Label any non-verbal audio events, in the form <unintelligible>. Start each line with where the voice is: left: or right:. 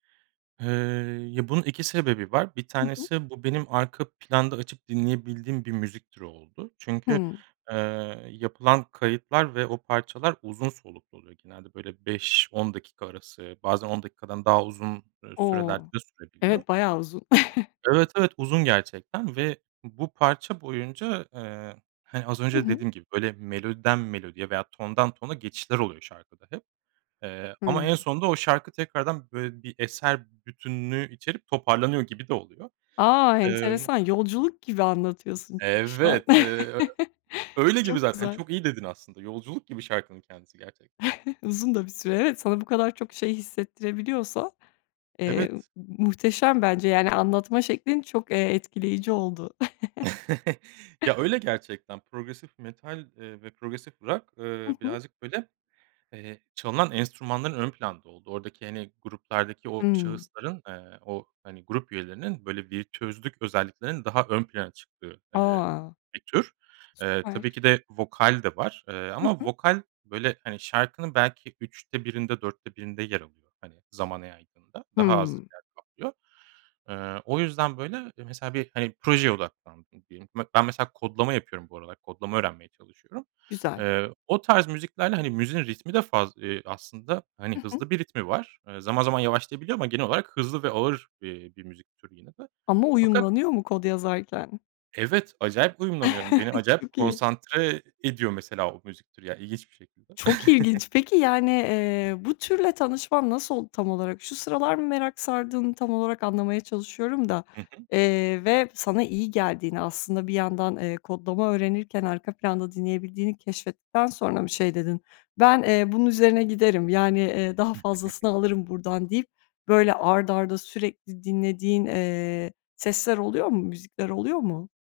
right: Eee, ya bunun 2 sebebi var. 1
left: Hı hı.
right: tanesi bu benim arka planda açıp dinleyebildiğim bir müzik türü oldu. Çünkü,
left: Hıı.
right: eee, yapılan kayıtlar ve o parçalar uzun soluklu oluyor genelde böyle 5-10 dakika arası bazen 10 dakikadan daha uzun, eee, sürelerde
left: O!
right: de sürebiliyor.
left: evet bayağı uzun. <chuckles>
right: Evet, evet uzun gerçekten ve bu parça boyunca, eee, hani az
left: Hı
right: önce
left: hı.
right: dediğim gibi böyle melodiden melodiye veya tondan tona geçişler oluyor şarkıda hep ,eee, ama
left: Hıı.
right: en sonunda o şarkı tekrardan böyle bir eser bütünlüğü içerip toparlanıyor gibi de oluyor.
left: A
right: Imm.
left: enteresan, yolculuk gibi anlatıyorsun çünkü şu an.
right: Evet, eee,
left: <chuckles>
right: öyle gibi
left: Çok
right: zaten
left: güzel.
right: çok iyi dedin aslında yolculuk gibi şarkının kendisi gerçekten.
left: <chuckles> Uzun da bir süre evet sana bu kadar çok
right: <unintelligible>
left: şey hissettirebiliyorsa eee
right: Evet.
left: muhteşem bence yani anlatma şeklin çok eee etkileyici oldu.
right: <chuckles> Ya öyle gerçekten. Progresif metal, eee, ve progresif rock,
left: Hı
right: eee,
left: hı.
right: birazcık böyle, eee, çalınan enstrümanların ön planda olduğu. Oradaki hani gruplardaki o
left: Hıı.
right: şahısların, ııı, o hani grup üyelerinin böyle bir tözlük özelliklerinin daha ön plana çıktığı, eee,
left: A!
right: bir tür. Eee tabii
left: Süper.
right: ki de vokal de var, eee,
left: Hı
right: ama
left: hı.
right: vokal böyle hani şarkının belki 3'te 1'inde 4'te 1'inde yer alıyor. Hani zamana yaydığında. Daha az
left: Hıı.
right: yer kaplıyor. Eee, o yüzden böyle mesela hani bir projeye odaklandım diyelim. Bak ben mesela kodlama yapıyorum bu arada. Kodlama öğrenmeye çalışıyorum.
left: Güzel.
right: Eee, o tarz müziklerle hani müziğin ritmi de faz eee aslında hani
left: Hı hı.
right: hızlı bir ritmi var. Eee zaman zaman yavaşlayabiliyor ama genel olarak hızlı ve ağır, eee, bir müzik türü yine de.
left: Ama
right: Fakat
left: uyumlanıyor mu kod yazarken?
right: Evet acayip uyumlanıyorum. Beni
left: <chuckles>
right: acayip
left: Çok iyi.
right: konsantre ediyor mesela o müzik türü ya ilginç bir şekilde.
left: Çok
right: <chuckles>
left: ilginç. Peki yani, eee, bu türle tanışman nasıl oldu tam olarak? Şu sıralar mı merak sardığını tam olarak anlamaya çalışıyorum da,
right: Hı hı.
left: eee, ve sana iyi geldiğini, aslında bir yandan, eee, kodlama öğrenirken arka planda dinleyebildiğini keşfettikten sonra mı şey dedin? Ben, eee, bunun üzerine giderim. Yani, eee, daha
right: <giggles>
left: fazlasını alırım buradan deyip böyle art arda sürekli dinlediğin, eee, sesler oluyor mu? Müzikler oluyor mu?